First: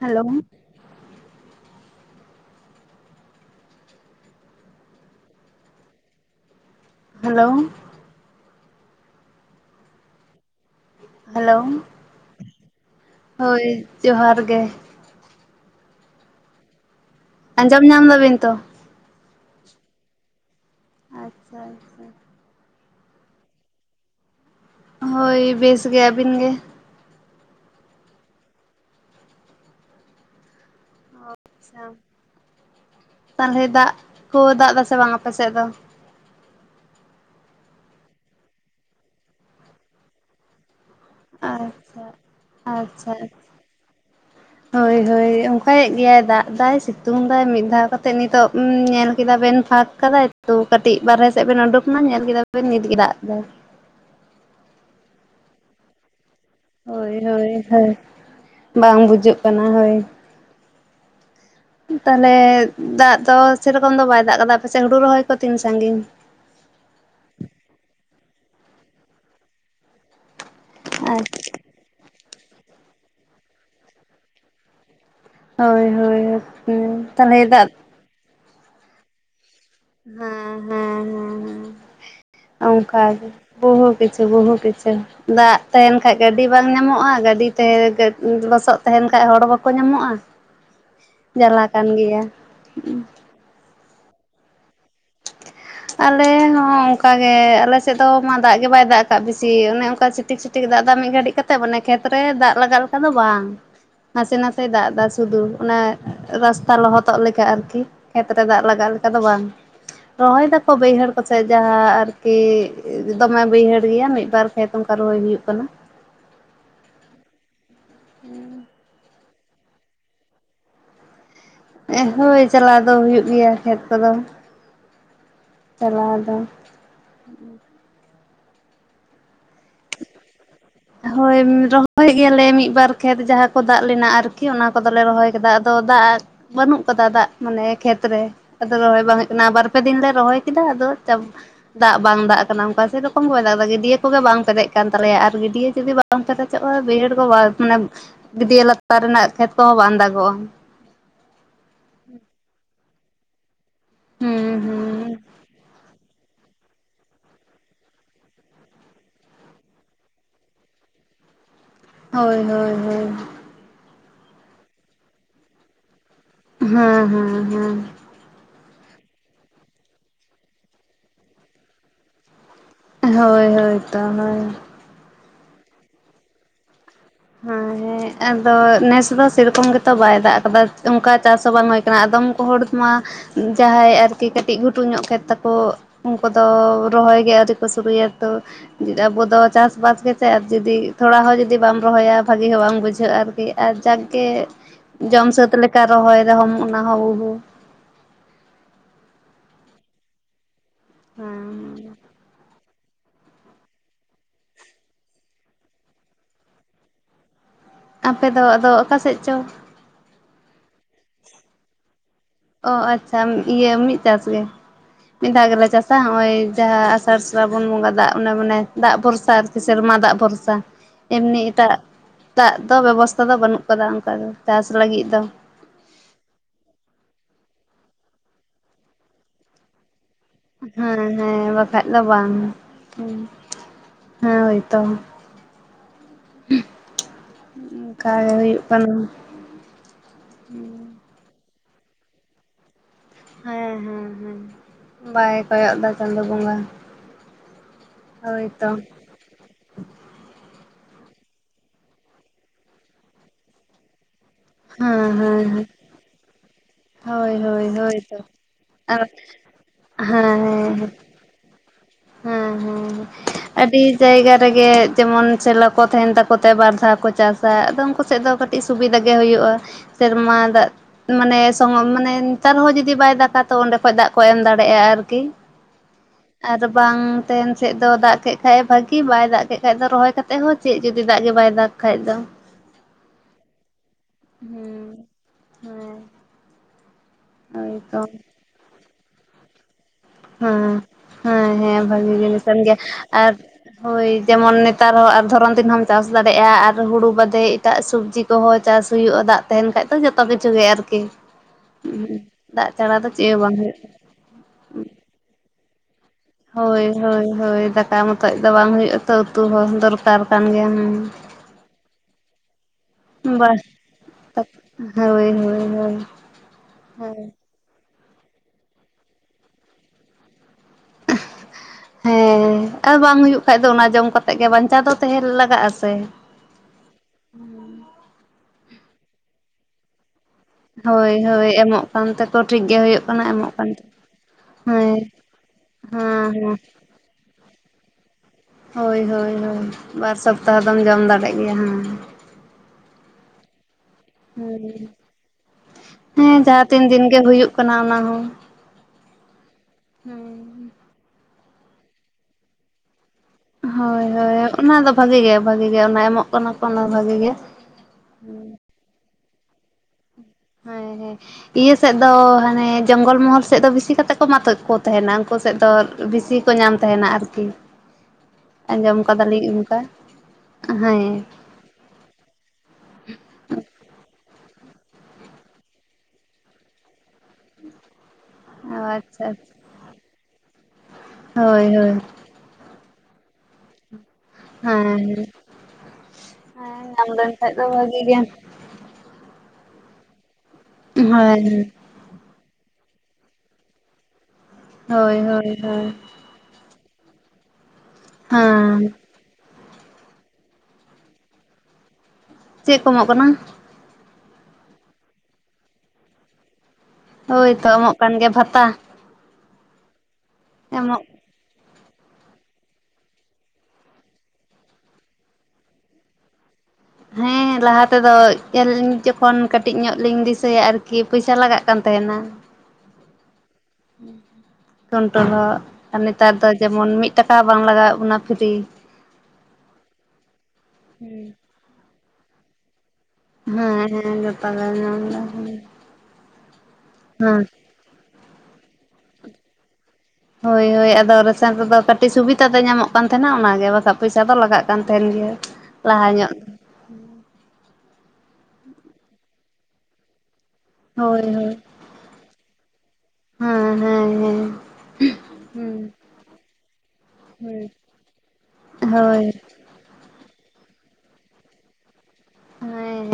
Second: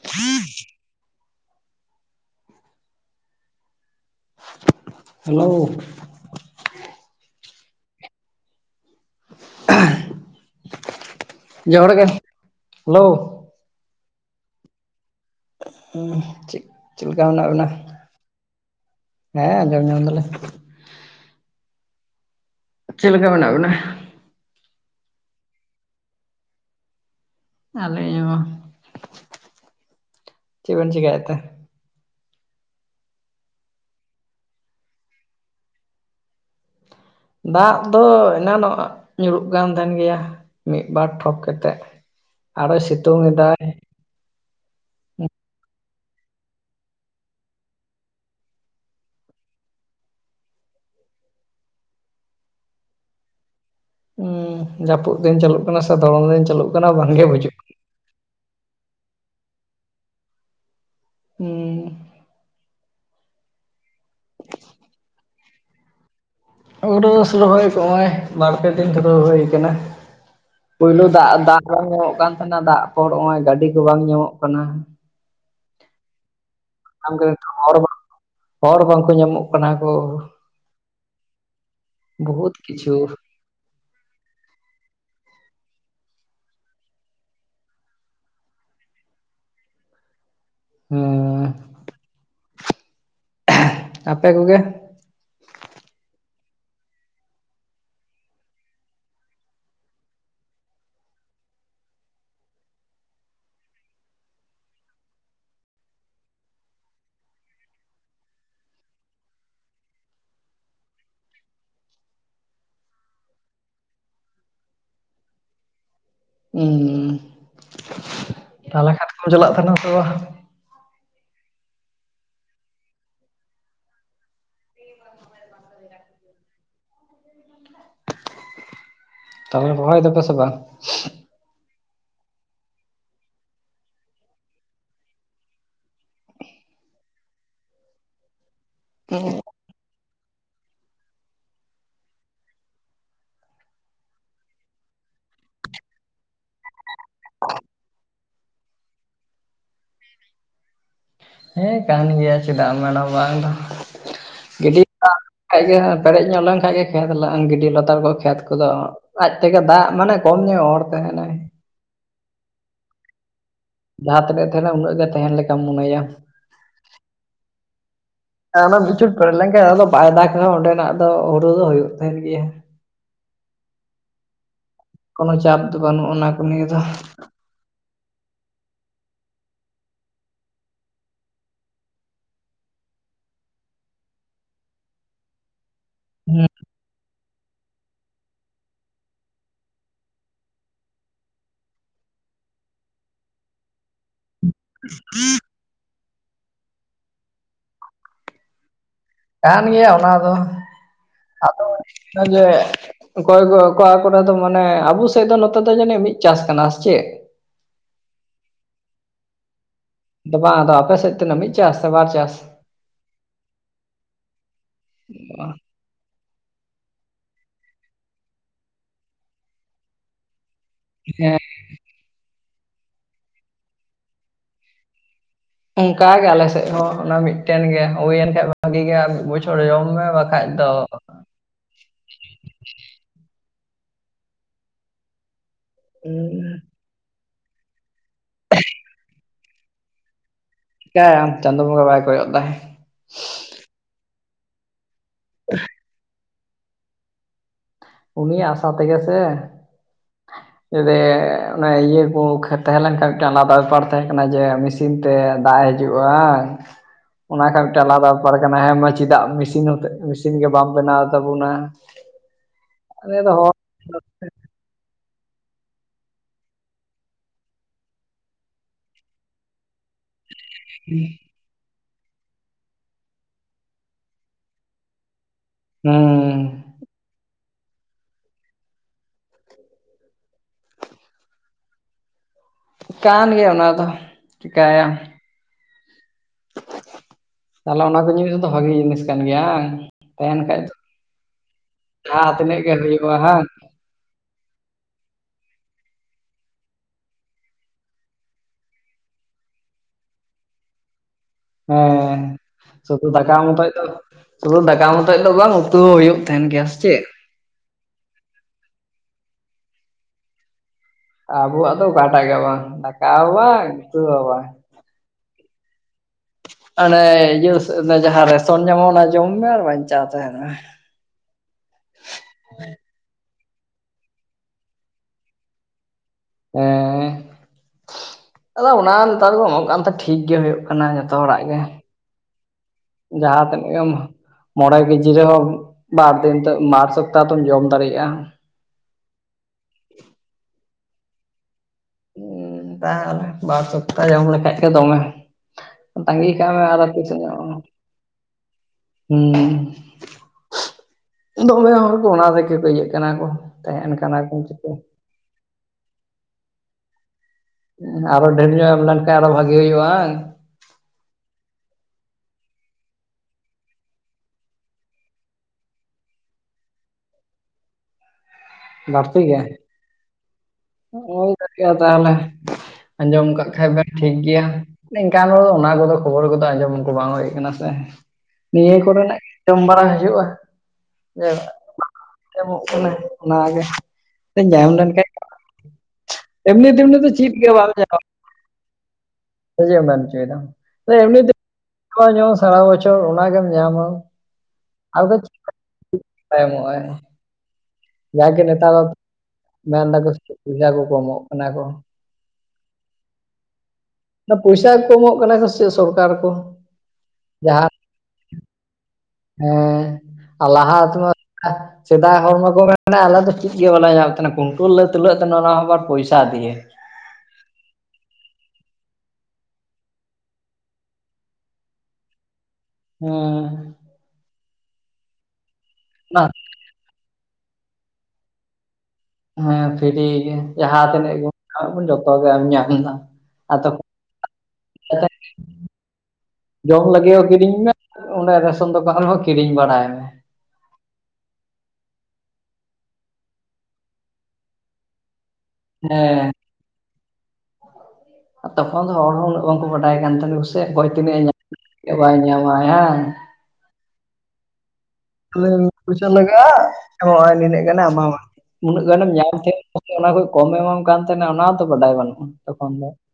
Hello, hello, hello, hello, ᱡᱚᱦᱟᱨ ᱜᱮ hello ᱦᱳᱭ, ᱡᱚᱦᱟᱨ ᱜᱮ ᱾ ᱦᱮᱸ ᱪᱮᱫ, ᱪᱮᱫ ᱞᱮᱠᱟ ᱢᱮᱱᱟᱜ ᱵᱚᱱᱟ? ᱟᱸᱡᱚᱢ ᱧᱟᱢ ᱫᱟᱵᱤᱱ ᱛᱚ ᱦᱮᱸ ᱡᱚᱢ ᱧᱟᱢ ᱫᱟᱞᱮ, ᱟᱪᱪᱷᱟ, ᱟᱪᱪᱷᱟ ᱪᱮᱫ ᱞᱮᱠᱟ ᱢᱮᱱᱟᱜ ᱵᱮᱤᱱᱟ? ᱦᱳᱭ ᱵᱮᱥ ᱜᱮ, ᱟᱹᱵᱤᱱ ᱜᱮ? ᱟᱞᱤᱧ ᱦᱚ, ᱪᱮᱠᱵᱮᱱ ᱪᱤᱠᱟ ᱭᱮᱛ ᱛᱮ? ᱟᱪᱷᱟ ᱛᱟᱦᱚᱞᱮ ᱫᱟᱜ ᱠᱚ, ᱫᱟᱜ ᱮᱫᱟ ᱥᱮ ᱵᱟᱝ ᱟᱯᱮ ᱥᱮᱫ ᱫᱚ? ᱫᱟᱜ ᱫᱚ, ᱮᱱᱟᱱᱚᱜ ᱧᱩᱨᱩᱜ ᱠᱟᱱ ᱛᱟᱦᱮᱱ ᱜᱮᱭᱟ, ᱢᱤᱫ ᱵᱟᱨ ᱯᱴᱚᱠ ᱠᱟᱛᱮᱜ, ᱟᱪᱪᱷᱟ ᱟᱨᱚᱭ ᱟᱪᱪᱷᱟ ᱥᱤᱛᱩᱝ ᱮᱫᱟᱭ᱾ ᱦᱳᱭ ᱦᱳᱭ ᱚᱱᱠᱟᱭᱮᱫ ᱜᱮᱭᱟᱭ, ᱫᱟᱜ ᱫᱟᱭ ᱥᱤᱛᱩᱝ ᱫᱟᱭ, ᱢᱤᱫ ᱫᱷᱟᱣ ᱠᱟᱛᱮᱫ ᱱᱤᱛᱚᱜ ᱧᱮᱞ ᱠᱮᱫᱟ ᱵᱮᱱ ᱯᱷᱟᱠ ᱠᱟᱫᱟᱭ ᱛᱚ ᱠᱟᱹᱴᱤᱡ ᱵᱟᱨᱦᱮ ᱥᱮᱫ ᱵᱮᱱ ᱩᱰᱩᱠ ᱮᱱᱟ, ᱧᱮᱞ ᱠᱮᱫᱟ ᱵᱮᱱ ᱱᱤᱛ ᱜᱮ ᱫᱟᱜ ᱠᱮᱫᱟᱭ᱾ ᱦᱩᱸ ᱡᱟᱹᱯᱩᱫ ᱫᱤᱱ ᱪᱟᱹᱞᱩᱜ ᱠᱟᱱᱟ ᱥᱮ, ᱫᱷᱚᱨᱚᱱ ᱫᱤᱱ ᱪᱟᱹᱞᱩᱜ ᱠᱟᱱᱟ ᱦᱳᱭ ᱵᱟᱝᱜᱮ ᱵᱩᱡᱩᱜ ᱦᱳᱭ ᱦᱳᱭ, ᱵᱟᱝ ᱵᱩᱡᱩᱜ ᱠᱟᱱᱟ ᱦᱳᱭ᱾ ᱠᱟᱱᱟ᱾ ᱛᱟᱦᱚᱞᱮ ᱫᱟᱜ ᱫᱚ ᱥᱮᱨᱚᱠᱚᱢ ᱫᱚ ᱵᱟᱭ ᱫᱟᱜ ᱠᱟᱫᱟ, ᱟᱯᱮᱥᱮᱱ ᱦᱩᱲᱩ ᱨᱚᱦᱚᱭ ᱠᱚ ᱛᱤᱱ ᱥᱟᱺᱜᱤᱧ? ᱦᱩᱨᱩ ᱨᱚᱦᱚ [unintelligible] ᱵᱟᱨ ᱯᱮ ᱫᱤᱱ ᱫᱷᱩᱨᱟᱹᱣ ᱦᱳᱭ ᱠᱟᱱᱟ ᱯᱳᱭᱞᱳ ᱟᱨ ᱫᱟᱜ ᱫᱟᱜ ᱵᱟᱝ ᱧᱟᱢᱚᱜ ᱠᱟᱱ ᱛᱟᱦᱮᱱᱟ, ᱫᱟᱜ ᱯᱚᱨ ᱱᱚᱜᱚᱭ ᱜᱟᱹᱰᱤ ᱠᱚ ᱵᱟᱝ ᱧᱟᱢᱚᱜ ᱠᱟᱱᱟ᱾ ᱦᱳᱭ ᱦᱳᱭ, ᱛᱟᱦᱚᱞᱮ ᱫᱟᱜ ᱦᱚᱨ ᱦᱚᱨ ᱠᱚ ᱧᱟᱢᱚᱜ ᱠᱟᱱᱟ᱾ ᱠᱚ ᱦᱮᱸ ᱦᱮᱸ ᱵᱚᱦᱩᱛ ᱦᱮᱸ ᱠᱤᱪᱷᱩ ᱚᱱᱠᱟᱜᱮ᱾ ᱵᱩᱦᱩ ᱯᱤᱪᱪᱟᱹ ᱵᱩᱦᱩ ᱯᱤᱪᱪᱷᱟᱹ᱾ ᱫᱟᱜ ᱛᱟᱦᱮᱱ ᱠᱷᱟᱡ ᱜᱟᱹᱰᱤ ᱵᱟᱝ ᱧᱟᱢᱚᱜᱼᱟ ᱜᱟᱹᱰᱤ ᱛᱟᱦᱮᱸ [unintelligible] ᱞᱚᱥᱚᱫ ᱛᱟᱦᱮᱱ ᱠᱷᱟᱡ ᱦᱚᱲ ᱵᱟᱠᱚ ᱧᱟᱢᱚᱜᱼᱟ᱾ [inaudible] ᱡᱟᱞᱟ ᱠᱟᱱ ᱜᱮᱭᱟ ᱦᱩᱸ [unintelligible] ᱟᱯᱮ ᱠᱚᱜᱮ? ᱟᱞᱮ ᱦᱚᱸ ᱚᱱᱠᱟᱜᱮ ᱟᱞᱮᱥᱮᱫ ᱫᱚ ᱢᱟ ᱫᱟᱜ ᱜᱮ ᱵᱟᱭ ᱫᱟᱜ ᱟᱠᱟᱜ ᱵᱮᱥᱤ, ᱚᱱᱮ ᱚᱱᱠᱟ ᱪᱤᱴᱤᱪᱴᱤ᱾ ᱴᱤᱠ ᱫᱟᱜ ᱫᱟ ᱢᱤᱫ ᱜᱷᱟᱹᱲᱤᱡ ᱠᱟᱛᱮ ᱢᱟᱱᱮ ᱠᱷᱮᱛ ᱨᱮ ᱫᱟᱜ ᱞᱟᱜᱟᱜ ᱞᱮᱠᱟ ᱫᱚ ᱵᱟᱝ᱾ ᱱᱟᱥᱮ ᱱᱟᱥᱮ ᱫᱟᱜ ᱮᱫᱟ ᱥᱩᱫᱷᱩ ᱚᱱᱟ ᱨᱟᱥᱛᱟ ᱞᱚᱦᱚᱫᱚᱜ ᱞᱮᱠᱟ ᱟᱨᱠᱤ᱾ ᱠᱷᱮᱛᱨᱮ ᱫᱟᱜ ᱞᱟᱜᱟᱜ ᱞᱮᱠᱟ ᱫᱚ ᱵᱟᱝ, ᱨᱚᱦᱚᱭ [unintelligible] ᱵᱟᱹᱭᱦᱟᱹᱲ ᱠᱚᱥᱮᱡ ᱡᱟᱦᱟᱸ ᱟᱨᱠᱤ ᱫᱚᱢᱮ ᱵᱟᱹᱭᱦᱟᱹᱲ ᱜᱮᱭᱟ, ᱢᱤᱛ ᱵᱟᱨ ᱠᱷᱮᱛ ᱚᱱᱠᱟ ᱨᱚᱦᱚᱭ ᱦᱩᱭᱩᱜ ᱠᱟᱱᱟ᱾ ᱦᱩᱸ ᱦᱩᱸ ᱦᱩᱸ ᱛᱟᱦᱚᱞᱮ ᱠᱷᱟᱱ ᱠᱚᱢ ᱪᱟᱞᱟᱜ ᱛᱟᱦᱮᱱᱟ ᱥᱮ ᱵᱟᱝ? ᱦᱳᱭ ᱪᱟᱞᱟᱣ ᱫᱚ ᱦᱩᱭᱩᱜ ᱜᱮᱭᱟ ᱠᱷᱮᱛ ᱠᱚᱫᱚ᱾ ᱪᱟᱞᱟᱣ ᱫᱚ᱾ ᱛᱟᱦᱚᱞᱮ ᱨᱚᱦᱚᱭ ᱫᱟᱠᱚ ᱥᱮ ᱵᱟᱝ? ᱦᱳᱭ ᱨᱚᱦᱚᱭ ᱜᱮᱭᱟᱞᱮ ᱢᱤᱫ ᱵᱟᱨ ᱠᱷᱮᱛ ᱡᱟᱦᱟᱸ ᱠᱚ ᱫᱟᱜ ᱞᱮᱱᱟ ᱟᱨᱠᱤ, ᱚᱱᱟ ᱠᱚᱫᱚᱞᱮ ᱨᱚᱦᱚᱭ ᱠᱮᱫᱟ ᱟᱫᱚ ᱫᱟᱜ ᱵᱟᱹᱱᱩᱜ ᱠᱟᱫᱟ ᱫᱟᱜ ᱢᱟᱱᱮ ᱠᱷᱮᱛ ᱨᱮ ᱟᱫᱚ ᱨᱚᱦᱚᱭ ᱵᱟᱝ ᱦᱩᱭᱩᱜ ᱠᱟᱱᱟ, ᱟᱵᱟᱨ ᱵᱟᱨ ᱯᱮ ᱫᱤᱱ ᱞᱮ ᱨᱚᱦᱚᱭ ᱠᱮᱫᱟ ᱟᱫᱚ ᱪᱟᱵ ᱫᱟᱜ ᱵᱟᱝ ᱫᱟᱜ ᱠᱟᱱᱟ ᱚᱱᱠᱟ ᱥᱮᱨᱚᱠᱚᱢ ᱜᱮ ᱵᱟᱭ ᱫᱟᱜ ᱮᱫᱟ ᱜᱟᱹᱰᱭᱟᱹ ᱠᱚᱜᱮ ᱵᱟᱝ ᱯᱮᱰᱮᱡ ᱠᱟᱱ ᱛᱟᱞᱮᱭᱟ ᱟᱨ ᱜᱟᱹᱰᱭᱟᱹ᱾ ᱡᱩᱫᱤ ᱵᱟᱝ ᱯᱮᱨᱮᱡᱚᱜ-ᱟ ᱵᱟᱹᱭᱦᱟᱹᱲ ᱠᱚ ᱵᱟ ᱢᱟᱱᱮ ᱜᱟᱹᱰᱤᱭᱟᱹ ᱞᱟᱛᱟᱨ ᱨᱮᱱᱟᱜ ᱠᱷᱮᱛ ᱠᱚᱦᱚᱸ ᱵᱟᱝ ᱫᱟᱜᱚᱜᱼᱟ᱾ ᱦᱮᱸ ᱠᱟᱱ ᱜᱮᱭᱟ ᱪᱮᱫᱟᱜ ᱢᱮᱱᱟ ᱵᱟᱝ ᱫᱚ ᱦᱩᱸ ᱜᱤᱰᱤ ᱦᱩᱸ ᱠᱟᱱ ᱠᱷᱟᱡ ᱜᱮ ᱦᱟᱜ᱾ ᱯᱮᱨᱮᱡ ᱧᱚᱜ ᱞᱮᱱᱠᱷᱟᱡ ᱜᱮ ᱠᱷᱮᱛ ᱜᱤᱰᱤ ᱞᱟᱛᱟᱨ ᱠᱚ ᱠᱷᱮᱛ ᱠᱚᱫᱚ᱾ ᱟᱡᱛᱮᱜᱮ ᱫᱟᱜ ᱢᱟᱱᱮ ᱠᱚᱢ ᱧᱚᱜ-ᱮ ᱚᱨ ᱛᱟᱦᱮᱸᱱᱟᱭ᱾ ᱦᱳᱭ ᱦᱳᱭ ᱦᱳᱭ᱾ ᱡᱟᱦᱟᱸ ᱛᱤᱱᱟᱹᱜ ᱛᱟᱦᱮᱱᱟ ᱩᱱᱟᱹᱜ ᱜᱮ ᱛᱟᱦᱮᱱ ᱞᱮᱠᱟᱢ ᱢᱚᱱᱮᱭᱟ᱾ ᱦᱮᱸ ᱦᱮᱸ ᱦᱮᱸ ᱚᱱᱟ ᱵᱤᱪᱩ ᱯᱮᱨᱮᱜ ᱞᱮᱱᱠᱷᱟᱡ ᱟᱫᱚ ᱵᱟᱭ ᱫᱟᱜ ᱨᱮᱦᱚ ᱚᱸᱰᱮᱱᱟᱜ ᱫᱚ ᱦᱩᱲᱩ ᱫᱚ ᱦᱩᱭᱩᱜ ᱛᱟᱦᱮᱱ ᱜᱮᱭᱟ᱾ ᱦᱳᱭ ᱦᱳᱭ ᱛᱚ ᱦᱳᱭ ᱠᱳᱱᱳ ᱪᱟᱯ ᱫᱚ ᱵᱟᱹᱱᱩᱜ ᱚᱱᱟ ᱠᱚ ᱱᱤᱭᱮ ᱫᱚ ᱦᱟᱸ ᱦᱮᱸ ᱦᱮᱸ ᱟᱫᱚ ᱱᱮᱥ ᱫᱚ ᱥᱮᱨᱚᱠᱚᱢ ᱜᱮᱛᱚ ᱵᱟᱭ ᱫᱟᱜ ᱟᱠᱟᱫᱟ ᱚᱱᱠᱟ ᱪᱟᱥ ᱦᱚᱸ ᱵᱟᱝ ᱦᱩᱭ ᱟᱠᱟᱱᱟ, ᱟᱫᱚᱢ ᱠᱚ ᱦᱚᱲ ᱢᱟ ᱡᱟᱦᱟᱸᱭ ᱟᱨᱠᱤ ᱠᱟᱹᱴᱤᱡ ᱜᱷᱩᱴᱩ ᱧᱚᱜ ᱠᱷᱮᱛ ᱛᱟᱠᱚ ᱩᱱᱠᱩ ᱦᱩᱸ ᱫᱚ ᱨᱚᱦᱚᱭ ᱜᱮ ᱟᱹᱣᱨᱤ ᱠᱚ ᱥᱩᱨᱩ ᱭᱟᱛᱚ ᱟᱵᱚ ᱫᱚ ᱪᱟᱥᱵᱟᱥ ᱜᱮᱥᱮ ᱟᱨ ᱡᱩᱫᱤ ᱛᱷᱚᱲᱟ ᱦᱚᱸ ᱡᱩᱫᱤ ᱵᱟᱢ ᱨᱚᱦᱚᱭᱟ ᱵᱷᱟᱹᱜᱤ ᱦᱚᱸ ᱵᱟᱝ ᱵᱩᱡᱷᱟᱹᱜᱼᱟ ᱟᱨᱠᱤ ᱟᱨ ᱡᱟᱠ ᱜᱮ ᱡᱚᱢ ᱥᱟᱹᱛ ᱞᱮ ᱠᱟ ᱨᱚᱦᱚᱭ ᱨᱮᱦᱚᱸᱢ ᱚᱱᱟ ᱦᱚᱸ ᱩᱦᱩ ᱠᱟᱱ ᱜᱮᱭᱟ ᱚᱱᱟ ᱫᱚ ᱟᱫᱚ ᱦᱮᱸ ᱤᱱᱟᱹ ᱡᱮ ᱚᱠᱚᱭ ᱜᱚ ᱚᱠᱟ ᱠᱚᱨᱮ ᱫᱚ ᱢᱟᱱᱮ ᱟᱵᱚ ᱥᱮᱫ ᱫᱚ ᱱᱚᱛᱮ ᱫᱚ ᱡᱟᱱᱤᱡ ᱢᱤᱫ ᱪᱟᱥ ᱠᱟᱱᱟ ᱥᱮ ᱪᱮᱫ ᱟᱯᱮ ᱫᱚ ᱟᱫᱚ ᱚᱠᱟ ᱥᱮᱪᱽ ᱪᱚ? ᱵᱟᱝ ᱟᱫᱚ ᱟᱯᱮ ᱥᱮᱫ ᱛᱤᱱᱟᱹᱜ ᱢᱤᱫ ᱪᱟᱥ ᱥᱮ ᱵᱟᱨ ᱪᱟᱥ? ᱚ ᱟᱪᱪᱷᱟᱢ ᱤᱭᱟᱹ ᱢᱤᱫ ᱪᱟᱥ ᱜᱮ᱾ ᱢᱤᱫ ᱫᱷᱟᱣ ᱜᱮᱞᱮ ᱪᱟᱥᱟ ᱦᱚᱸᱜ-ᱚᱭ ᱡᱟᱦᱟᱸ ᱟᱥᱟᱲ ᱥᱨᱟᱵᱚᱱ ᱵᱚᱸᱜᱟ ᱫᱟᱜ ᱚᱱᱮ ᱢᱟᱱᱮ ᱫᱟᱜ ᱵᱷᱚᱨᱥᱟ ᱥᱮᱨᱢᱟ ᱫᱟᱜ ᱵᱷᱚᱨᱥᱟ᱾ ᱦᱮᱸ ᱮᱢᱱᱤ ᱮᱴᱟᱜ ᱫᱟᱜ ᱫᱚ ᱵᱮᱵᱚᱥᱛᱷᱟ ᱫᱚ ᱵᱟᱹᱱᱩᱜ ᱟᱠᱟᱫᱟ ᱚᱱᱠᱟ ᱫᱚ ᱪᱟᱥ ᱞᱟᱹᱜᱤᱫ ᱫᱚ᱾ ᱚᱝᱠᱟ ᱜᱮ ᱟᱞᱮ ᱥᱮᱫ ᱦᱚᱸ ᱚᱱᱟ ᱢᱤᱫᱴᱮᱱ ᱜᱮ ᱦᱩᱭᱮᱱ ᱠᱷᱟᱱ ᱵᱷᱟᱜᱮ ᱜᱮᱭᱟ ᱟᱨ ᱢᱤᱫ ᱵᱚᱪᱷᱚᱨ ᱡᱚᱢ ᱢᱮ ᱵᱟ ᱦᱮᱸ ᱦᱮᱸ ᱵᱟᱠᱷᱟᱡ ᱫᱚ ᱵᱟᱝ ᱦᱩᱸ ᱦᱮᱸ ᱦᱳᱭᱛᱚ᱾ ᱩᱸ᱾ ᱚᱱᱠᱟ ᱜᱮ ᱦᱩᱭᱩᱜ ᱠᱟᱱᱟ ᱦᱩᱸ ᱪᱮᱠᱟᱭᱟᱢ ᱪᱟᱸᱫᱚ ᱵᱚᱸᱜᱟ ᱵᱟᱭ ᱠᱚᱭᱚᱜ ᱮᱫᱟᱭ᱾ ᱦᱮᱸ ᱦᱮᱸ ᱦᱮᱸ ᱵᱟᱭ ᱠᱚᱭᱚᱜ ᱫᱟ ᱪᱟᱸᱫᱚ ᱵᱚᱸᱜᱟ᱾ ᱩᱱᱤᱭᱟᱜ ᱟᱥᱟ ᱦᱳᱭᱛᱚ ᱛᱮᱜᱮ ᱥᱮ᱾ ᱡᱩᱫᱤ ᱚᱱᱮ ᱤᱭᱟᱹ ᱠᱚ ᱠᱷᱟ ᱛᱟᱦᱮᱸ ᱞᱮᱱ ᱠᱷᱟᱡ ᱢᱮᱫᱴᱮᱱ ᱟᱞᱟᱫᱟ ᱵᱮᱯᱟᱲ ᱛᱟᱦᱮᱸ ᱠᱟᱱᱟ ᱡᱮ ᱢᱮᱥᱤᱱ ᱦᱮᱸ ᱛᱮ ᱦᱮᱸ ᱫᱟᱜ ᱦᱮᱸ᱾ ᱦᱤᱡᱩᱜᱼᱟ᱾ ᱦᱳᱭ ᱚᱱᱟ ᱠᱷᱟᱱ ᱦᱳᱭ ᱢᱤᱫᱴᱮᱱ ᱦᱳᱭ ᱟᱞᱟᱫᱟ ᱛᱚ ᱵᱮᱯᱟᱨ ᱠᱟᱱᱟ ᱦᱮᱸᱢᱟ ᱟᱨ ᱪᱮᱫᱟᱜ ᱢᱮᱥᱤᱱ ᱦᱚᱛᱮᱜ ᱦᱮᱸ ᱢᱮᱥᱤᱱ ᱦᱮᱸ ᱜᱮ ᱵᱟᱢ ᱵᱮᱱᱟᱣ ᱛᱟᱵᱚᱱᱟ᱾ ᱦᱮᱸ ᱦᱮᱸ ᱦᱮᱸ ᱟᱞᱮ ᱫᱚ ᱦᱚᱲ ᱟᱹᱰᱤ ᱡᱟᱭᱜᱟ ᱨᱮᱜᱮ ᱡᱮᱢᱚᱱ ᱥᱮᱞᱚ ᱠᱚ ᱛᱟᱦᱮᱱ ᱛᱟᱠᱚ ᱛᱮ ᱵᱟᱨ ᱫᱷᱟᱣ ᱠᱚ ᱪᱟᱥᱟ ᱟᱫᱚ ᱩᱱᱠᱩ ᱥᱮᱫ ᱫᱚ ᱠᱟ ᱴᱤᱡ ᱥᱩᱵᱤᱫᱷᱟ ᱜᱮ ᱦᱩᱭᱩᱜᱼᱟ, ᱥᱮᱨᱢᱟ ᱫᱟᱜ ᱢᱟᱱᱮ ᱛᱚ ᱦᱚᱸ ᱢᱟᱱᱮ ᱱᱮᱛᱟᱨ ᱦᱚᱸ ᱡᱩᱫᱤ ᱵᱟᱭ ᱫᱟᱠᱟ ᱛᱚ ᱚᱸᱰᱮ ᱠᱷᱚᱡ ᱫᱟᱜ ᱠᱚ ᱮᱢ ᱫᱟᱲᱮᱭᱟᱜᱼᱟ ᱟᱨᱠᱤ᱾ ᱦᱩᱸ᱾ ᱟᱨᱚᱵ ᱵᱟᱝ ᱛᱟᱦᱮᱱ ᱥᱮᱫ ᱫᱚ ᱫᱟᱜ ᱠᱮᱫ ᱠᱷᱟᱡ ᱮ ᱵᱷᱟᱜᱤ ᱵᱟᱭ ᱫᱟᱜ ᱠᱮᱫ ᱠᱷᱟᱡ ᱫᱚ ᱨᱚᱦᱚᱭ ᱠᱟᱛᱮ ᱦᱚᱸ ᱪᱮᱫ ᱡᱩᱫᱤ ᱫᱟᱜ ᱜᱮ ᱵᱟᱭ ᱫᱟᱜ ᱠᱷᱟᱡ ᱫᱚ᱾ ᱠᱟᱱᱱ ᱜᱮᱭᱟ ᱚᱱᱟ ᱫᱚ, ᱪᱤᱠᱟᱭᱟᱢ? ᱦᱮᱸ ᱦᱮᱸ᱾ ᱦᱳᱭ ᱛᱟᱦᱚᱞᱮ ᱚᱱᱟ ᱠᱚ ᱛᱚ ᱡᱤᱱᱤᱥ ᱫᱚ ᱵᱷᱟᱹᱜᱮ ᱡᱤᱱᱤᱥ ᱠᱟᱱ ᱜᱮᱭᱟ, ᱵᱟᱝ? ᱛᱟᱦᱮᱱ ᱠᱷᱟᱡ ᱫᱚ ᱦᱮᱸ, ᱦᱮᱸ ᱦᱮᱸ ᱵᱷᱟᱹᱜᱮ ᱡᱟᱦᱟᱸ ᱡᱤᱱᱤᱥ ᱠᱟᱱ ᱛᱤᱱᱟᱹᱜ ᱜᱮ ᱜᱮᱭᱟ ᱦᱩᱭᱩᱜᱼᱟ ᱟᱨ ᱵᱟᱝ ᱦᱳᱭ ᱡᱮᱢᱚᱱ ᱱᱮᱛᱟᱨ ᱦᱚᱸ ᱟᱨ ᱫᱷᱚᱨᱚᱱ ᱫᱤᱱ ᱦᱚᱢ ᱪᱟᱥ ᱫᱟᱲᱮᱭᱟᱜᱼᱟ ᱟᱨ ᱦᱩᱲᱩ ᱵᱟᱫᱮ ᱮᱴᱟᱜ ᱥᱚᱵᱽᱡᱤ ᱫᱚᱦᱚᱸ ᱪᱟᱥ ᱦᱩᱭᱩᱜᱼᱟ ᱫᱟᱜ ᱛᱟᱦᱮᱱ ᱠᱷᱟᱡ ᱫᱚ ᱡᱚᱛᱚ ᱠᱤᱪᱷᱩ ᱜᱮ ᱟᱨᱠᱤ᱾ ᱦᱮᱸ ᱫᱟᱜ ᱪᱷᱟᱲᱟ ᱥᱩᱫᱷᱩ ᱫᱚ ᱪᱮᱫ ᱫᱟᱠᱟ ᱦᱚᱸ ᱵᱟᱝ ᱢᱚᱛᱚᱡ ᱦᱩᱭᱩᱜ ᱫᱚ ᱥᱩᱫᱷᱩ ᱫᱟᱠᱟ ᱢᱚᱛᱚᱡ ᱫᱚ ᱵᱟᱝ ᱩᱛᱩ ᱦᱚᱸ ᱦᱩᱭᱩᱜ ᱛᱟᱦᱮᱱ ᱜᱮᱭᱟ ᱥᱮ ᱦᱳᱭ ᱪᱮᱫ ᱦᱳᱭ ᱦᱳᱭ ᱫᱟᱠᱟ ᱢᱚᱛᱚᱡ ᱫᱚ ᱵᱟᱝ ᱦᱩᱭᱩᱜᱼᱟ ᱛᱚ ᱩᱛᱩ ᱦᱚᱸ ᱫᱚᱨᱠᱟᱨ ᱠᱟᱱ ᱜᱮᱭᱟ ᱦᱮᱸ᱾ ᱟᱵᱚᱣᱟᱜ ᱫᱚ ᱚᱠᱟ ᱴᱟᱜ ᱜᱮ ᱵᱟᱝ᱾ ᱦᱚᱸ ᱵᱟᱦ, ᱵᱟᱝ ᱩᱛᱩ ᱦᱚᱸ ᱵᱟᱝ ᱦᱳᱭ ᱦᱳᱭ ᱦᱳᱭ᱾ ᱚᱱᱮ ᱦᱳᱭ ᱤᱭᱟᱹ ᱥᱮ ᱚᱱᱮ ᱡᱟᱦᱟᱸ ᱨᱮᱥᱚᱱ ᱧᱟᱢᱚᱜ-ᱟ ᱚᱱᱟ ᱡᱚᱢ ᱢᱮ ᱟᱨ ᱵᱟᱧᱪᱟᱣ ᱛᱟᱦᱮᱱ ᱢᱮ᱾ [inaudible] ᱦᱮᱸ ᱟᱨ ᱵᱟᱝ ᱦᱩᱭᱩᱜ ᱠᱷᱟᱡ ᱫᱚ ᱚᱱᱟ ᱡᱚᱢ ᱠᱟᱛᱮᱜ ᱜᱮ ᱵᱟᱧᱪᱟᱣ ᱫᱚ ᱛᱟᱦᱮᱸ ᱞᱟᱜᱟᱜᱼᱟ ᱥᱮ᱾ ᱦᱮᱸ ᱟᱫᱚ ᱚᱱᱟ ᱱᱮᱛᱟᱨ ᱫᱚᱠᱚ ᱮᱢᱚᱜ ᱠᱟᱱᱛᱮ ᱴᱷᱤᱠ ᱜᱮ ᱦᱩᱭᱩᱜ ᱠᱟᱱᱟ ᱦᱳᱭ ᱡᱚᱛᱚ ᱦᱚᱲᱟᱜ ᱦᱳᱭ ᱜᱮ, ᱮᱢᱚᱜ ᱠᱟᱱ ᱛᱮᱠᱚ ᱴᱷᱤᱠ ᱜᱮ ᱦᱩᱭᱩᱜ ᱠᱟᱱᱟ ᱡᱟᱦᱟᱸ ᱮᱢᱚᱜ ᱠᱟᱱ ᱛᱤᱱᱟᱹᱜ ᱛᱮ ᱜᱮᱢ ᱢᱚᱬᱮ ᱠᱮᱡᱤ ᱦᱮᱸ ᱨᱮᱦᱚᱸ ᱵᱟᱨ ᱦᱮᱸ ᱫᱤᱱ ᱛᱮ ᱦᱮᱸ ᱢᱟᱨ ᱥᱚᱯᱛᱟᱦᱚ ᱛᱚᱢ ᱡᱚᱢ ᱫᱟᱲᱮᱭᱟᱜᱼᱟ᱾ ᱦᱳᱭ ᱦᱳᱭ ᱦᱳᱭ ᱵᱟᱨ ᱥᱚᱯᱛᱟᱦᱚ ᱫᱚᱢ ᱡᱚᱢ ᱫᱟᱲᱮᱜ ᱜᱮᱭᱟ ᱦᱮᱸ᱾ ᱩᱸ ᱛᱟᱦᱞᱮ ᱵᱟᱨ ᱥᱚᱯ ᱛᱟᱦᱚ ᱡᱚᱢ ᱞᱮᱠᱷᱟᱡ ᱜᱮ ᱦᱮᱸ ᱫᱚᱢᱮ᱾ ᱛᱟᱸᱜᱤ ᱦᱮᱸ ᱠᱟᱜ ᱢᱮ ᱡᱟᱦᱟᱸ ᱟᱨ ᱛᱤᱱ ᱫᱤᱱ ᱜᱮ ᱦᱩᱭᱩᱜ [inaudible] ᱠᱟᱱᱟ ᱚᱱᱟ ᱦᱩᱸ᱾ ᱦᱩᱸ᱾ ᱫᱚᱢᱮ ᱦᱚᱲ ᱠᱚ ᱚᱱᱟ ᱛᱮᱜᱮ ᱠᱚ ᱤᱭᱟᱹᱜ ᱠᱟᱱᱟ ᱠᱚ᱾ ᱛᱟᱦᱮᱱ ᱦᱳᱭ ᱠᱟᱱᱟ ᱠᱚ ᱦᱳᱭ ᱪᱤᱠᱟᱹ ᱚᱱᱟ ᱫᱚ ᱵᱷᱟᱜᱮ ᱜᱮ ᱵᱷᱟᱜᱮ ᱜᱮ ᱚᱱᱟ ᱮᱢᱚᱜ ᱠᱟᱱᱟ ᱠᱚ ᱚᱱᱟ ᱵᱷᱟᱜᱮ ᱜᱮ᱾ ᱟᱨ ᱰᱷᱮᱨ ᱧᱚᱜ ᱮᱢ ᱞᱮᱱᱠᱟᱱ ᱟᱨᱦᱚ ᱵᱷᱟᱜᱤ ᱦᱩᱭᱩᱜ-ᱟ᱾ ᱦᱮᱸ ᱦᱮᱸ ᱤᱭᱟᱹ ᱥᱮᱫ ᱫᱚ ᱦᱟᱱᱮ ᱡᱚᱝᱜᱚᱞ ᱢᱚᱦᱚᱞ ᱥᱮᱫ ᱫᱚ ᱵᱤᱥᱤ ᱠᱟᱛᱮᱫ ᱠᱚ ᱢᱟᱛᱮᱠ ᱠᱚ ᱛᱟᱦᱮᱱᱟ ᱩᱱᱠᱩ ᱥᱮᱫ ᱫᱚ ᱵᱤᱥᱤ ᱠᱚ ᱧᱟᱢ ᱛᱟᱦᱮᱱᱟ ᱟᱨᱠᱤ [unintelligible] ᱦ ᱟᱸᱡᱚᱢ ᱟᱠᱟᱫᱟᱞᱤᱧ ᱚᱱᱠᱟ ᱦᱟᱭ᱾ [unintelligible] ᱭᱟ ᱛᱟᱦᱚᱞᱮ ᱟᱸᱡᱚᱢ ᱟᱠᱟᱜ ᱠᱷᱟᱡᱽ ᱵᱮᱱ ᱴᱷᱤᱠ ᱜᱮᱭᱟ ᱮᱝᱠᱟᱱ ᱦᱚᱲ ᱚᱱᱟ ᱠᱚᱫᱚ ᱠᱷᱚᱵᱚᱨ ᱠᱚᱫᱚ ᱟᱸᱡᱚᱢ ᱠᱚ ᱵᱟᱝ ᱦᱩᱭ ᱟᱠᱟᱱᱟ ᱥᱮ ᱱᱤᱭᱟᱹ ᱟᱪᱪᱷᱟ ᱠᱚᱨᱮᱱᱟᱜ ᱟᱪᱪᱷᱟ ᱡᱚᱢ ᱵᱟᱲᱟ ᱦᱩᱭᱩᱜᱤᱡ-ᱟ ᱮᱜ ᱦᱳᱭ ᱦᱳᱭ ᱧᱟᱢᱚᱜ ᱠᱟᱱᱟ ᱚᱱᱟᱜᱮ ᱧᱟᱢ ᱞᱮᱱ ᱦᱮᱸ ᱠᱷᱟᱡ ᱮᱢᱱᱤ ᱦᱮᱸ ᱫᱤᱱ ᱦᱤᱞᱳᱜ ᱧᱟᱢ ᱫᱚ ᱪᱮᱫ ᱜᱮ ᱞᱮᱱᱠᱷᱟᱡ ᱫᱚ ᱵᱟᱢ ᱧᱟᱢᱟ᱾ ᱵᱷᱟᱜᱤ ᱜᱮ ᱥᱮ ᱪᱮᱫ ᱮᱢ ᱢᱮᱱ ᱪᱚᱭ ᱫᱟ ᱮᱢᱱᱤ ᱫᱤᱱ ᱦᱳᱭ [unintelligible] ᱥᱟᱨᱟ ᱵᱚᱪᱷᱚᱨ ᱚᱱᱟᱜ ᱜᱮᱢ ᱧᱟᱢᱟ ᱾ ᱟᱫᱚ ᱦᱳᱭ ᱦᱳᱭ ᱦᱳᱭ [inaudible] ᱵᱟᱭ ᱮᱢᱚᱜᱟ ᱡᱟᱜᱮ ᱱᱮᱛᱟ ᱫᱚ ᱦᱮᱸ ᱢᱮᱱ ᱫᱟᱠᱚ [inaudible] ᱯᱚᱭᱟ ᱠᱚ ᱠᱚ ᱮᱢᱚᱜ ᱠᱟᱱᱟ ᱠᱚ ᱾ ᱪᱮᱫ ᱠᱚ ᱮᱢᱚᱜ ᱠᱟᱱᱟ? ᱯᱚᱭᱥᱟ ᱠᱚᱠᱚᱜ ᱮᱢᱚᱜ ᱠᱟᱱᱟ ᱥᱮ ᱪᱮᱫ ᱥᱚᱨᱠᱟᱨ ᱠᱚ᱾ ᱦᱳᱭ ᱛᱚ ᱡᱟᱦᱟᱸ ᱮᱢᱚᱜ ᱠᱟᱱ ᱜᱮᱭᱟ ᱵᱷᱟᱛᱟ᱾ ᱦᱮᱸ ᱟᱨ ᱞᱟᱦᱟᱛᱮ ᱮᱢᱚᱜ ᱢᱟ ᱥᱮᱫᱟᱭ ᱦᱚᱲ ᱢᱚᱠᱚ ᱢᱮᱱᱟ ᱟᱞᱮ ᱫᱚ ᱪᱮᱫ ᱜᱮ ᱵᱟᱞᱮ ᱧᱟᱢᱮᱫ ᱛᱟᱦᱮᱱᱟ ᱠᱩᱱᱴᱟᱹᱞ ᱞᱮ ᱛᱩᱞᱟᱹᱜᱣ ᱮᱫ ᱛᱟᱦᱮᱱᱟ ᱚᱱᱟ ᱦᱚᱸ ᱵᱟᱨ ᱯᱚᱭᱥᱟ ᱫᱤᱭᱮ᱾ ᱦᱮᱸ ᱞᱟᱦᱟ ᱛᱮᱫᱚ ᱪᱟᱹᱞᱤᱧ ᱡᱚᱠᱷᱚᱱ ᱠᱟᱹᱴᱤᱡ ᱧᱚᱜ ᱞᱤᱧ ᱫᱤᱥᱟᱹᱭᱟ ᱟᱨᱠᱤ ᱯᱚᱭᱥᱟ ᱞᱟᱜᱟᱜ ᱠᱟᱱ ᱛᱟᱦᱮᱱᱟ᱾ ᱦᱮᱸ ᱠᱩᱱᱴᱚᱞ ᱦᱚ ᱟᱨ ᱚᱱᱟ ᱱᱮᱛᱟᱨ ᱫᱚ ᱡᱮᱢᱚᱱ ᱢᱤᱫ ᱴᱟᱠᱟ ᱵᱟᱝ ᱞᱟᱜᱟᱣᱮᱫ ᱵᱚᱱᱟ ᱯᱷᱨᱤ᱾ ᱦᱮᱸ ᱯᱷᱨᱤ ᱜᱮᱭᱟ ᱡᱟᱦᱟᱸ ᱛᱤᱱᱟᱹᱜ ᱜᱮ ᱦᱩᱸ [inaudible] ᱵᱚᱱ ᱡᱚᱛᱚ ᱜᱮᱢ ᱧᱟᱢ ᱮᱫᱟ ᱟᱫᱚ ᱦᱮᱸ ᱦᱮᱸ ᱡᱚᱛᱚ ᱞᱮ ᱧᱟᱢ ᱮᱫᱟ ᱦᱮᱸ [inaudible] ᱡᱚᱢ ᱞᱟᱹᱜᱤᱫ ᱦᱚᱸ ᱠᱤᱨᱤᱧ ᱢᱮ ᱩᱱᱟᱜ ᱨᱚᱥᱩᱱ ᱫᱚ ᱯᱟᱦᱟᱞᱵᱟ ᱠᱤᱨᱤᱧ ᱵᱟᱲᱟᱭ ᱢᱮ᱾ ᱦᱳᱭ ᱦᱳᱭ ᱟᱫᱚ ᱨᱮᱥᱚᱱ ᱨᱮᱫᱚ ᱠᱟᱹᱴᱤᱡ ᱥᱩᱵᱤᱫᱟ ᱫᱚ ᱧᱟᱢᱚᱜ ᱠᱟᱱ ᱛᱟᱦᱮᱱᱟ ᱚᱱᱟᱜᱮ ᱵᱟᱠᱷᱟᱜ ᱯᱚᱭᱥᱟ ᱫᱚ ᱞᱟᱜᱟᱜ ᱠᱟᱱ ᱛᱟᱦᱮᱱ ᱜᱮᱭᱟ᱾ ᱞᱟᱦᱟ ᱧᱚᱜ ᱦᱮᱸ ᱛᱚᱠᱷᱚᱱ ᱫᱚ ᱦᱚᱲ ᱦᱚᱸ ᱩᱱᱟᱹᱜ ᱵᱟᱝᱠᱚ ᱵᱟᱰᱟᱭ ᱠᱟᱱ ᱛᱟᱦᱮ ᱥᱮ ᱚᱠᱚᱭ ᱦᱳᱭ ᱛᱤᱱᱟᱹᱜ ᱦᱳᱭ [inaudible] ᱵᱟᱭ ᱧᱟᱢᱟᱭ ᱦᱟᱝ ᱦᱮᱸ ᱦᱮᱸ ᱦᱮᱸ ᱛᱩᱞᱟᱹᱣ ᱦᱩᱸ ᱯᱚᱭᱥᱟ ᱞᱟᱜᱟᱜ-ᱟ ᱦᱚᱜᱚᱭ ᱦᱩᱸ ᱱᱤᱱᱟᱹᱜ ᱜᱟᱱᱮ ᱮᱢᱟᱢᱟ ᱩᱱᱟᱹᱜ ᱦᱳᱭ ᱜᱟᱱᱮᱢ ᱧᱟᱢ ᱠᱮᱫ ᱚᱱᱟ ᱠᱷᱚᱡ ᱠᱚᱢᱮ ᱮᱢᱟᱢ ᱠᱟᱱ ᱛᱟᱦᱮᱱᱟ ᱚᱱᱟᱛᱚ ᱵᱟᱰᱟᱭ ᱵᱟᱹᱱᱩᱜ-ᱟ ᱛᱚᱠᱷᱚᱱ ᱫᱚ᱾ ᱦᱮᱸ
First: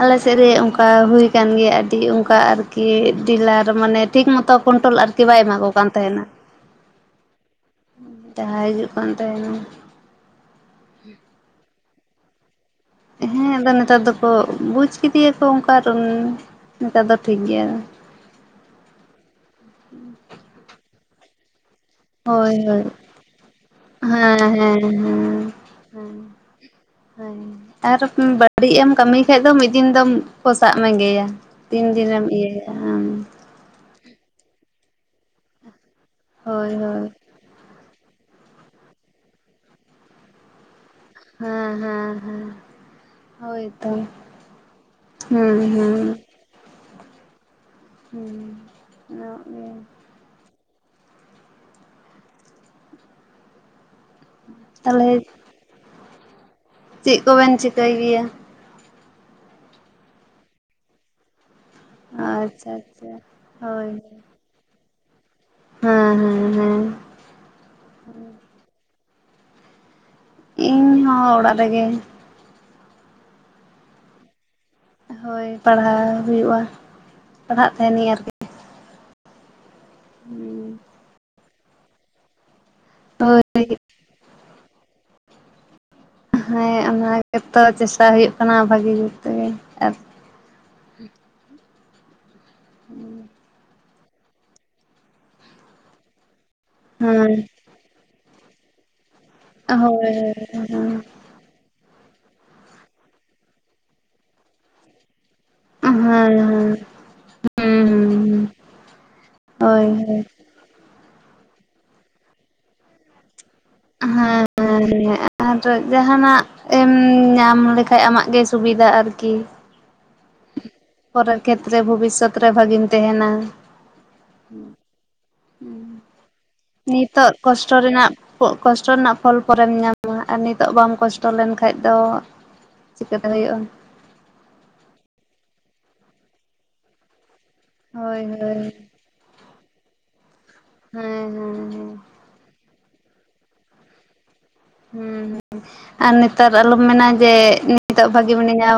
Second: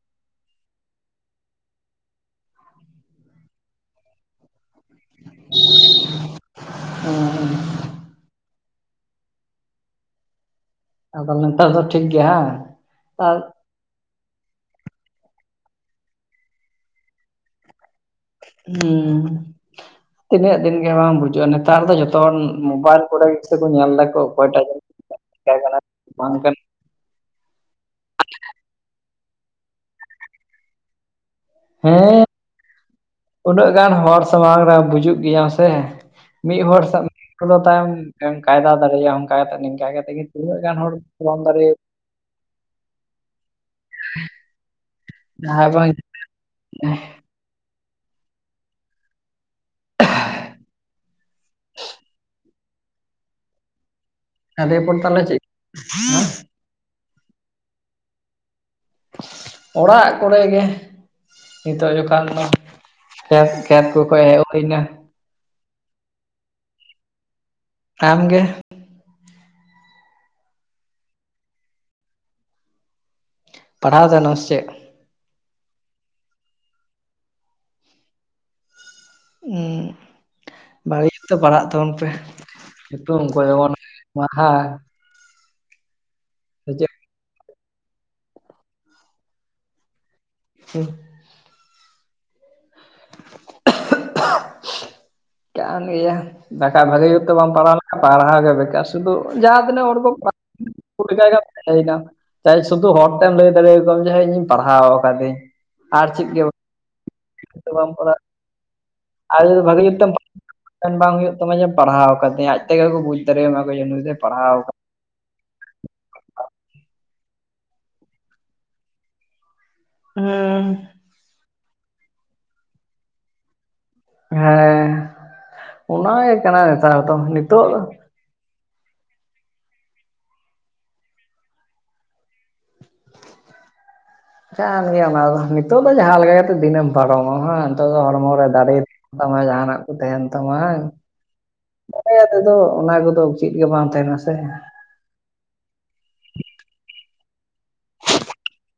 ᱟᱞᱮ ᱥᱮᱫ ᱨᱮ ᱚᱱᱠᱟ ᱦᱩᱭ ᱟᱠᱟᱱ ᱜᱮᱭᱟ ᱟᱹᱰᱤ ᱚᱱᱠᱟ ᱟᱨᱠᱤ ᱰᱤᱞᱟᱨ ᱢᱟᱱᱮ ᱴᱷᱤᱠ ᱢᱚᱛᱚ ᱠᱚᱱᱴᱳᱞ ᱟᱨᱠᱤ ᱵᱟᱭ ᱮᱢᱟ ᱠᱚ ᱠᱟᱱ ᱛᱟᱦᱮᱱᱟ ᱦᱮᱸ ᱡᱟᱦᱟᱸ ᱠᱟᱱ ᱛᱟᱦᱮᱱᱟ ᱟᱫᱚ ᱱᱮᱛᱟᱨ ᱫᱚ ᱴᱷᱤᱠ ᱜᱮᱭᱟ ᱦᱟᱝ ᱟᱨ ᱦᱮᱸ ᱟᱫᱚ ᱱᱮᱛᱟᱨ ᱫᱚᱠᱚ ᱵᱩᱡᱽ ᱠᱮᱫᱮᱭᱟᱠᱚ ᱚᱱᱠᱟ ᱟᱫᱚ ᱱᱮᱛᱟᱨ ᱫᱚ ᱴᱷᱤᱠ ᱜᱮᱭᱟ ᱦᱩᱸ ᱛᱤᱱᱟᱹᱜ ᱫᱤᱱ ᱜᱮ ᱵᱟᱝ ᱵᱩᱡᱩᱜ-ᱟ ᱱᱮᱛᱟᱨ ᱫᱚ ᱡᱚᱛ ᱛᱚᱞ ᱦᱳᱭ ᱦᱳᱭ ᱢᱳᱵᱟᱭᱤᱞ ᱠᱚᱨᱮ ᱜᱮ ᱥᱮ ᱠᱚ ᱧᱮᱞ ᱮᱫᱟᱠᱚ ᱦᱮᱸ ᱚᱠᱚᱭᱴᱟᱜ ᱦᱮᱸ ᱡᱮ ᱦᱮᱸ ᱠᱟᱱᱟ ᱵᱟᱝ ᱠᱟᱱᱟ ᱦᱮᱸ ᱟᱨ ᱵᱟᱹᱲᱛᱤᱡ ᱮᱢ ᱠᱟᱹᱢᱤ ᱠᱷᱟᱡ ᱫᱚ ᱢᱤᱫ ᱫᱤᱱ ᱫᱚᱢ ᱠᱚᱥᱟᱜ ᱢᱮᱜᱮᱭᱟ ᱛᱤᱱ ᱦᱮᱸ ᱫᱤᱱᱮᱢ ᱤᱭᱟᱹᱭᱟ ᱟᱢ ᱦᱟᱝ ᱩᱱᱟᱹᱜ ᱜᱟᱱ ᱦᱚᱲ ᱥᱟᱢᱟᱝ ᱨᱮ ᱵᱩᱡᱩ ᱜᱮᱭᱟ ᱥᱮ ᱢᱤᱫ ᱦᱳᱭ ᱦᱚᱲ ᱦᱳᱭ [inaudible] ᱯᱷᱚᱞᱚᱱ ᱛᱟᱭᱚᱢ ᱠᱟᱭᱫᱟ ᱫᱟᱲᱮᱭᱟᱜ-ᱟ ᱚᱱᱠᱟ ᱠᱟᱛᱮ ᱱᱤᱝᱠᱟ ᱠᱟᱛᱮᱜ ᱜᱮ ᱛᱤᱱᱟᱹᱜ ᱦᱚᱲ ᱵᱟᱢ ᱫᱟᱲᱮ ᱦᱮᱸ ᱦᱮᱸ ᱦᱮᱸ ᱦᱳᱭᱛᱳ ᱦᱮᱸ ᱡᱟᱦᱟᱸᱭ ᱵᱟᱝ ᱦᱮᱸ [unintelligible] [unintelligible] ᱛᱟᱦᱚᱞᱮ [inaudible] ᱪᱮᱫ ᱠᱚᱵᱮᱱ ᱪᱤᱠᱟᱹᱭ ᱜᱮᱭᱟ? ᱚᱲᱟᱜ ᱠᱚᱨᱮ ᱜᱮ ᱾ ᱱᱤᱛᱚᱜ ᱡᱚᱠᱷᱚᱱ ᱫᱚ ᱟᱪᱪᱷᱟ ᱟᱪᱪᱷᱟ ᱠᱷᱮᱛ ᱠᱷᱮᱛ ᱦᱳᱭ ᱠᱚᱠᱚ ᱦᱮᱡ ᱦᱩᱭ ᱮᱱᱟ ᱾ ᱦᱮᱸ ᱦᱮᱸ ᱦᱮᱸ ᱾ ᱟᱢ ᱜᱮ ᱤᱧᱦᱚᱸ ᱚᱲᱟᱜ ᱨᱮᱜᱮ ᱾ ᱯᱟᱦᱟᱲᱟᱣ [unintelligible] ᱥᱮ ᱪᱮᱫ? ᱦᱳᱭ ᱯᱟᱲᱦᱟᱣ ᱦᱩᱭᱩᱜᱼᱟ ᱯᱟᱲᱦᱟᱜ ᱛᱟᱦᱮᱱᱤᱧ ᱟᱨᱠᱤ ᱾ ᱩᱸ ᱵᱷᱟᱜᱮ ᱡᱩᱛ ᱛᱮ ᱯᱟᱲᱦᱟᱜ ᱛᱟᱵᱚᱱ ᱯᱮ ᱾ ᱧᱩᱛᱩᱢ ᱠᱚ ᱦᱳᱭ ᱡᱮᱢᱚᱱ ᱢᱟᱦᱟ ᱦᱮᱸ ᱚᱱᱟ ᱜᱮᱛᱚ ᱪᱮᱥᱴᱟ ᱦᱩᱭᱩᱜ ᱠᱟᱱᱟ ᱵᱷᱟᱹᱜᱤ ᱡᱩᱛ ᱛᱮᱜᱮ, ᱟᱨ [unintelligible] ᱠᱟᱱ ᱜᱮᱭᱟ ᱫᱟᱠᱟ ᱵᱷᱟᱹᱜᱮ ᱡᱩᱛ ᱛᱮ ᱦᱮᱸ ᱵᱟᱢ ᱯᱟᱲᱟᱣ ᱯᱟᱲᱟᱣᱟᱜᱮ ᱵᱮᱠᱟᱨ ᱥᱩᱫᱩ ᱡᱟᱦᱟ ᱦᱳᱭ ᱛᱤᱱᱟᱜ ᱦᱚᱲ ᱠᱚ ᱦᱳᱭ ᱦᱮᱸ [unintelligible] ᱦᱮᱡ ᱱᱟ ᱡᱟᱭ ᱥᱩᱫᱩ ᱦᱚᱲᱛᱮᱢ ᱞᱟᱹᱭ ᱫᱟᱲᱮᱭ ᱟᱠᱚᱣᱟᱢ ᱡᱮ ᱤᱧ ᱯᱟᱲᱦᱟᱣ ᱟᱠᱟᱫᱟᱹᱧ ᱟᱨ ᱪᱮᱫ ᱦᱮᱸ ᱜᱮ ᱦᱮᱸ [unintelligible] ᱦᱮᱸ ᱟᱨ ᱡᱩᱫᱤ ᱵᱷᱟᱹᱜᱤ ᱦᱳᱭ ᱡᱩᱛᱮᱢ ᱦᱳᱭ ᱯᱟᱲᱦᱟᱣ ᱵᱟᱝ ᱦᱩᱭᱩᱜ ᱛᱟᱢᱟᱮ ᱯᱟᱲᱦᱟᱣ ᱠᱟᱫᱮᱭᱟ ᱟᱡ ᱾ ᱛᱮᱜᱮ ᱠᱚ ᱵᱩᱡᱽ ᱫᱟᱲᱮ ᱟᱢᱟ ᱡᱮ ᱱᱩᱭ ᱫᱚᱭ ᱦᱮᱸ ᱯᱟᱲᱦᱟᱣ ᱠᱟᱫ - [unintelligible] ᱟᱨ ᱡᱟᱦᱟᱱᱟᱜ ᱮᱢ ᱧᱟᱢ ᱞᱮᱠᱷᱟᱡ ᱟᱢᱟᱜ ᱜᱮ ᱥᱩᱵᱤᱫᱷᱟ ᱟᱨᱠᱤ ᱾ [unintelligible] ᱯᱚᱨᱮ ᱠᱷᱮᱛᱛᱮᱨᱮ ᱵᱷᱚᱵᱤᱥᱥᱚᱛ ᱨᱮ ᱵᱷᱟᱹᱜᱤᱢ ᱛᱟᱦᱮᱱᱟ ᱾ ᱦᱮᱸ ᱚᱱᱟᱜ ᱜᱮ ᱠᱟᱱᱟ ᱱᱮᱛᱟᱨ ᱫᱚ ᱱᱤᱛᱚᱜ ᱫᱚ ᱠᱚᱥᱴᱚ ᱨᱮᱱᱟᱜ ᱠᱚᱥᱴᱚ ᱨᱮᱱᱟᱜ ᱯᱷᱚᱞ ᱯᱚᱨᱮᱢ ᱧᱟᱢᱟ ᱟᱨ ᱱᱤᱛᱚᱜ ᱵᱟᱢ ᱠᱚᱥᱴᱚ ᱞᱮᱱᱠᱟᱱᱡ ᱫᱚ ᱾ ᱪᱤᱠᱟᱹᱛᱮ ᱦᱩᱭᱩᱜᱼᱟ ᱾ ᱠᱟᱱ ᱜᱮᱭᱟ ᱚᱱᱟ ᱫᱚ ᱱᱤᱛᱚᱜ ᱫᱚ ᱡᱟᱦᱟᱸ ᱞᱮᱠᱟ ᱠᱟᱛᱮ ᱫᱤᱱᱮᱢ ᱯᱟᱨᱚᱢᱟᱼᱟ ᱾ ᱡᱚ ᱦᱳᱭ ᱦᱚᱲᱢᱚ ᱨᱮ ᱦᱳᱭ ᱫᱟᱨᱮ ᱛᱟᱦᱮᱱ ᱛᱟᱢᱟ ᱡᱟᱦᱟᱱᱟᱜ ᱠᱚ ᱛᱟᱦᱮᱱ ᱛᱟᱢᱟ ᱾ ᱦᱮᱸ ᱦᱮᱸ ᱾ ᱢᱚᱱᱮ ᱛᱮᱫᱚ ᱚᱱᱟ ᱠᱚᱫᱚ ᱪᱮᱫ ᱜᱮ ᱵᱟᱝ ᱛᱟᱦᱮᱱᱟ ᱥᱮ ᱾ ᱦᱩᱸ ᱦᱩᱸ ᱟᱨ ᱱᱮᱛᱟᱨ ᱟᱞᱚᱢ ᱢᱮᱱᱟ ᱡᱮ ᱱᱤᱛᱚᱜ ᱵᱷᱟᱜᱤ ᱢᱤᱱᱟᱹᱧᱟ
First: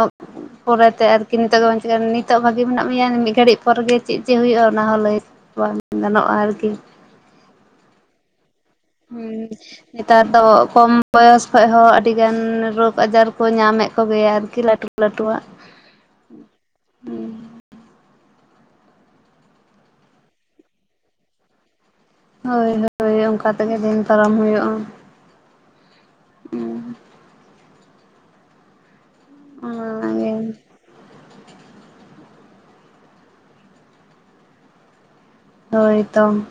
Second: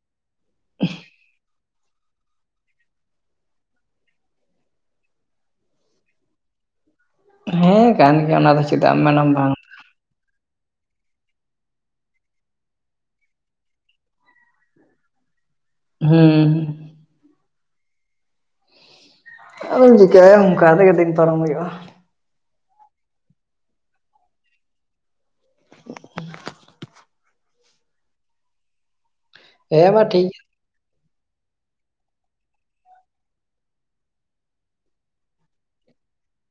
ᱯᱚᱨᱮᱛᱮ ᱟᱨᱠᱤ ᱱᱤᱛᱚᱜ ᱜᱮᱵ ᱪᱤᱠ ᱱᱤᱛᱚᱜ ᱵᱷᱟᱹᱜᱤ ᱢᱮᱱᱟᱜ ᱢᱮᱭᱟ ᱢᱤᱫ ᱜᱷᱟᱹᱲᱤᱡ ᱯᱚᱨᱮ ᱪᱮᱫ ᱪᱮᱫ ᱦᱩᱭᱩᱜᱼᱟ ᱚᱱᱟ ᱦᱚᱸ ᱞᱟᱹᱭ ᱵᱟᱝ ᱜᱟᱱᱚᱜᱼᱟ ᱟᱨᱠᱤ ᱾ ᱦᱮᱸ ᱠᱟᱱ ᱜᱮᱭᱟ ᱚᱱᱟ ᱫᱚ ᱾ ᱦᱩᱸ ᱾ ᱱᱮᱛᱟᱨ ᱫᱚ ᱠᱚᱢ ᱵᱚᱭᱚᱥ ᱠᱷᱚᱡ ᱦᱚᱸ ᱟᱹᱰᱤ ᱜᱟᱱ ᱨᱳᱜᱽ ᱟᱡᱟᱨ ᱠᱚ ᱧᱟᱢᱮᱫ ᱠᱚᱜᱮᱭᱟ ᱟᱨᱠᱤ ᱞᱟᱹᱩ ᱞᱟᱹᱩ ᱞᱟᱹᱴᱩ ᱦᱟᱸᱜ ᱾ ᱦᱩᱸ ᱾ [unintelligible] ᱟᱫᱚᱢ ᱪᱤᱠᱟᱭᱟ ᱚᱱᱠᱟ ᱛᱮᱜᱮ ᱫᱤᱱ ᱯᱟᱨᱚᱢ ᱦᱩᱭᱩᱜᱼᱟ᱾ ᱦᱳᱭ ᱦᱳᱭ ᱚᱱᱠᱟ ᱛᱮᱜᱮ ᱫᱤᱱ ᱯᱟᱨᱚᱢ ᱦᱩᱭᱩᱜᱼᱟ᱾ [unintelligible] ᱦᱮᱸ ᱢᱟ ᱴᱷᱤᱠ ᱚᱱᱟᱜᱮ ᱜᱮᱭᱟ ᱾ ᱦᱳᱭ ᱛᱚᱢ᱾